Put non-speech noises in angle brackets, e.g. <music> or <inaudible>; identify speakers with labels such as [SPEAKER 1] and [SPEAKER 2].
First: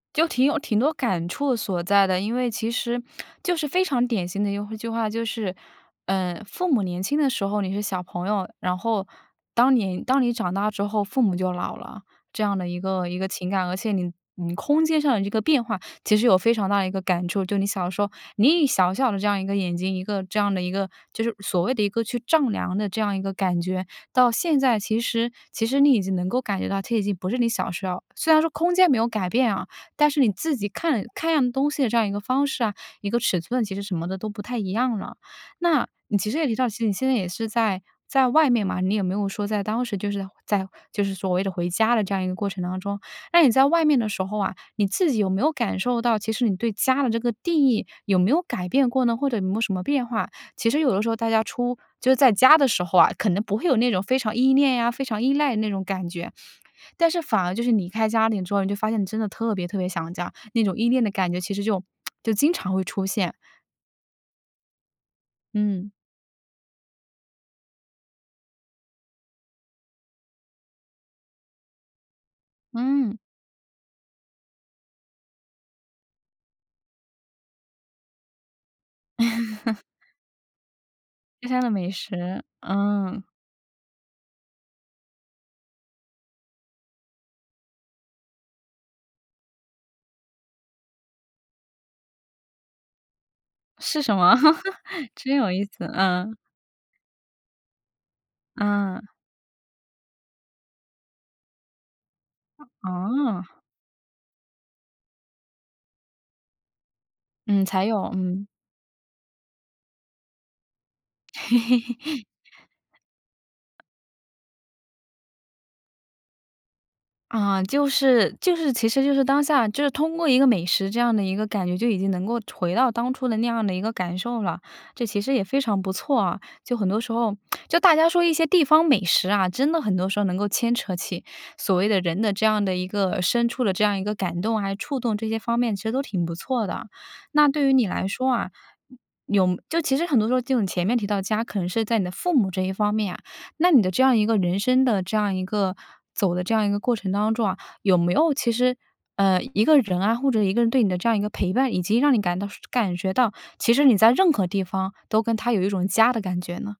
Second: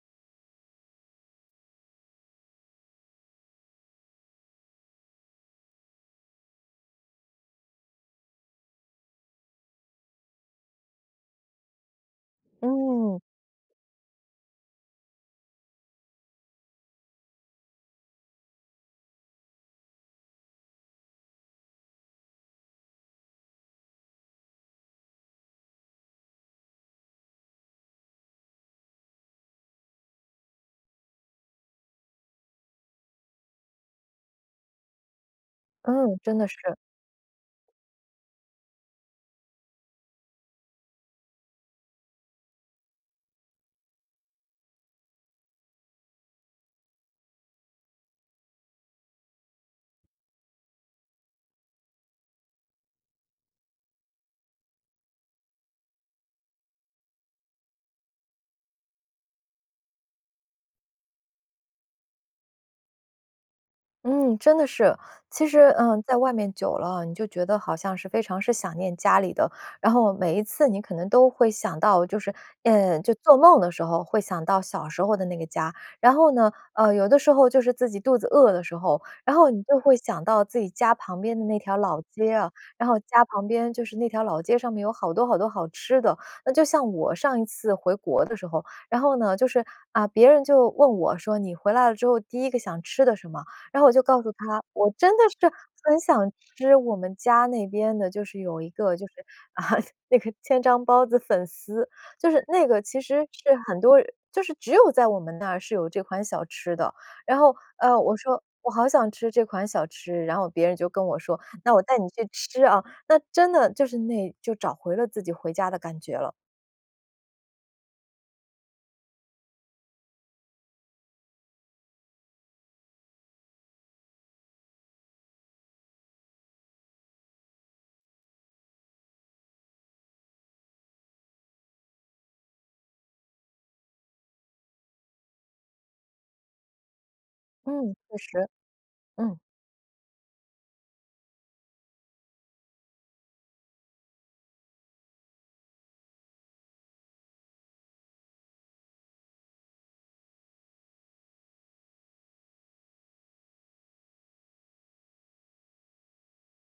[SPEAKER 1] 就挺有挺多感触所在的，因为其实就是非常典型的一句一句话，就是，呃，父母年轻的时候，你是小朋友，然后当你当你长大之后，父母就老了。这样的一个一
[SPEAKER 2] 嗯。
[SPEAKER 1] 个情感，而且你你空间上的这个变化，其实有非常大的一个感触。就你的小时候，你以小小的这样一个眼睛，一个这样的一个就是所谓的一个去丈量的这样一个感觉，到现在其实其实你已经能够感觉到其实已经不是你小时候，虽然说空间没有改变啊，但是你自己看看样东西的这样一个方式啊，一个尺寸，其实什么的都不太一样了。那你
[SPEAKER 2] 嗯，
[SPEAKER 1] 其
[SPEAKER 2] 真
[SPEAKER 1] 实也
[SPEAKER 2] 的是。
[SPEAKER 1] 提到你现在也是在在外面嘛，你也没有说在当时就是在就是所谓的回家的这样一个过程当中。那你在外面的时候啊，你自己有没有感受到，其实你对家的这个定义，有没有改变过呢，或者有没有什么变化？其实有的时候大家出就是在家的时候啊，可能不会有那种非常依恋呀，非常依赖那种感觉。但是反而就是离开家里之后，你就发现你真的特别特别想家。那种依恋的感觉，其实就 <smacks lips> 就经常会出现。
[SPEAKER 2] 嗯，真的是。其实，
[SPEAKER 1] 嗯。
[SPEAKER 2] 呃，在外面久了哦，你就觉得好像是非常是想念家里的，然后每一次你可能都会想到就是呃，就
[SPEAKER 1] 嗯。
[SPEAKER 2] 做梦的时候会想到小时候的那个家。然后呢，呃，有的时候就是自己肚子饿的时候，然后你就会
[SPEAKER 1] <laughs>
[SPEAKER 2] 想到自己家旁边的
[SPEAKER 1] 家
[SPEAKER 2] 那
[SPEAKER 1] 乡的
[SPEAKER 2] 条
[SPEAKER 1] 美
[SPEAKER 2] 老街
[SPEAKER 1] 食，
[SPEAKER 2] 啊，然后
[SPEAKER 1] 嗯。
[SPEAKER 2] 家旁边就是那条老街上面有好多好多好吃的。那就像我上一次回国的时候，然后呢就是，啊，别人就问我说：“你回来了之后第一个想吃的什么？“然后我
[SPEAKER 1] 是
[SPEAKER 2] 就
[SPEAKER 1] 什
[SPEAKER 2] 告诉
[SPEAKER 1] 么？
[SPEAKER 2] 他，我
[SPEAKER 1] <laughs>
[SPEAKER 2] 真的
[SPEAKER 1] 真有
[SPEAKER 2] 是
[SPEAKER 1] 意思。
[SPEAKER 2] 很想
[SPEAKER 1] 嗯。
[SPEAKER 2] 吃我们家那边的就是有一个就
[SPEAKER 1] 嗯。
[SPEAKER 2] 是，啊，那个千张包子粉丝。就是那个其实
[SPEAKER 1] 哦。
[SPEAKER 2] 是很多就是只有在我们那是有这款小吃的，然后，
[SPEAKER 1] 嗯，才
[SPEAKER 2] 呃，
[SPEAKER 1] 有，
[SPEAKER 2] 我说：
[SPEAKER 1] 嗯。
[SPEAKER 2] “我好想吃这款小吃”，然后别人就跟我说：“那我带你去吃啊”，那真的
[SPEAKER 1] <laughs>
[SPEAKER 2] 就是那就找回了自己回家的感觉了。
[SPEAKER 1] 啊，就是就是其实就是当下就是通过一个美食这样的一个感觉，就已经能够回到当初的那样的一个感受了，这其实也非常不错啊。就很多时候，<smacks lips> 就大家说一些地方美食啊，真的很多时候能够牵扯起所谓的人的这样的一个深处的这样一个感动啊，还有触动这些方面其实都挺不错的。那对于你
[SPEAKER 2] 嗯，
[SPEAKER 1] 来
[SPEAKER 2] 确
[SPEAKER 1] 说啊，
[SPEAKER 2] 实，嗯。
[SPEAKER 1] 有就其实很多时候这种前面提到家可能是在你的父母这一方面啊，那你的这样一个人生的这样一个走的这样一个过程当中啊，有没有其实，呃，一个人啊或者一个人对你的这样一个陪伴，以及让你感到感觉到，其实你在任何地方都跟他有一种家的感觉呢？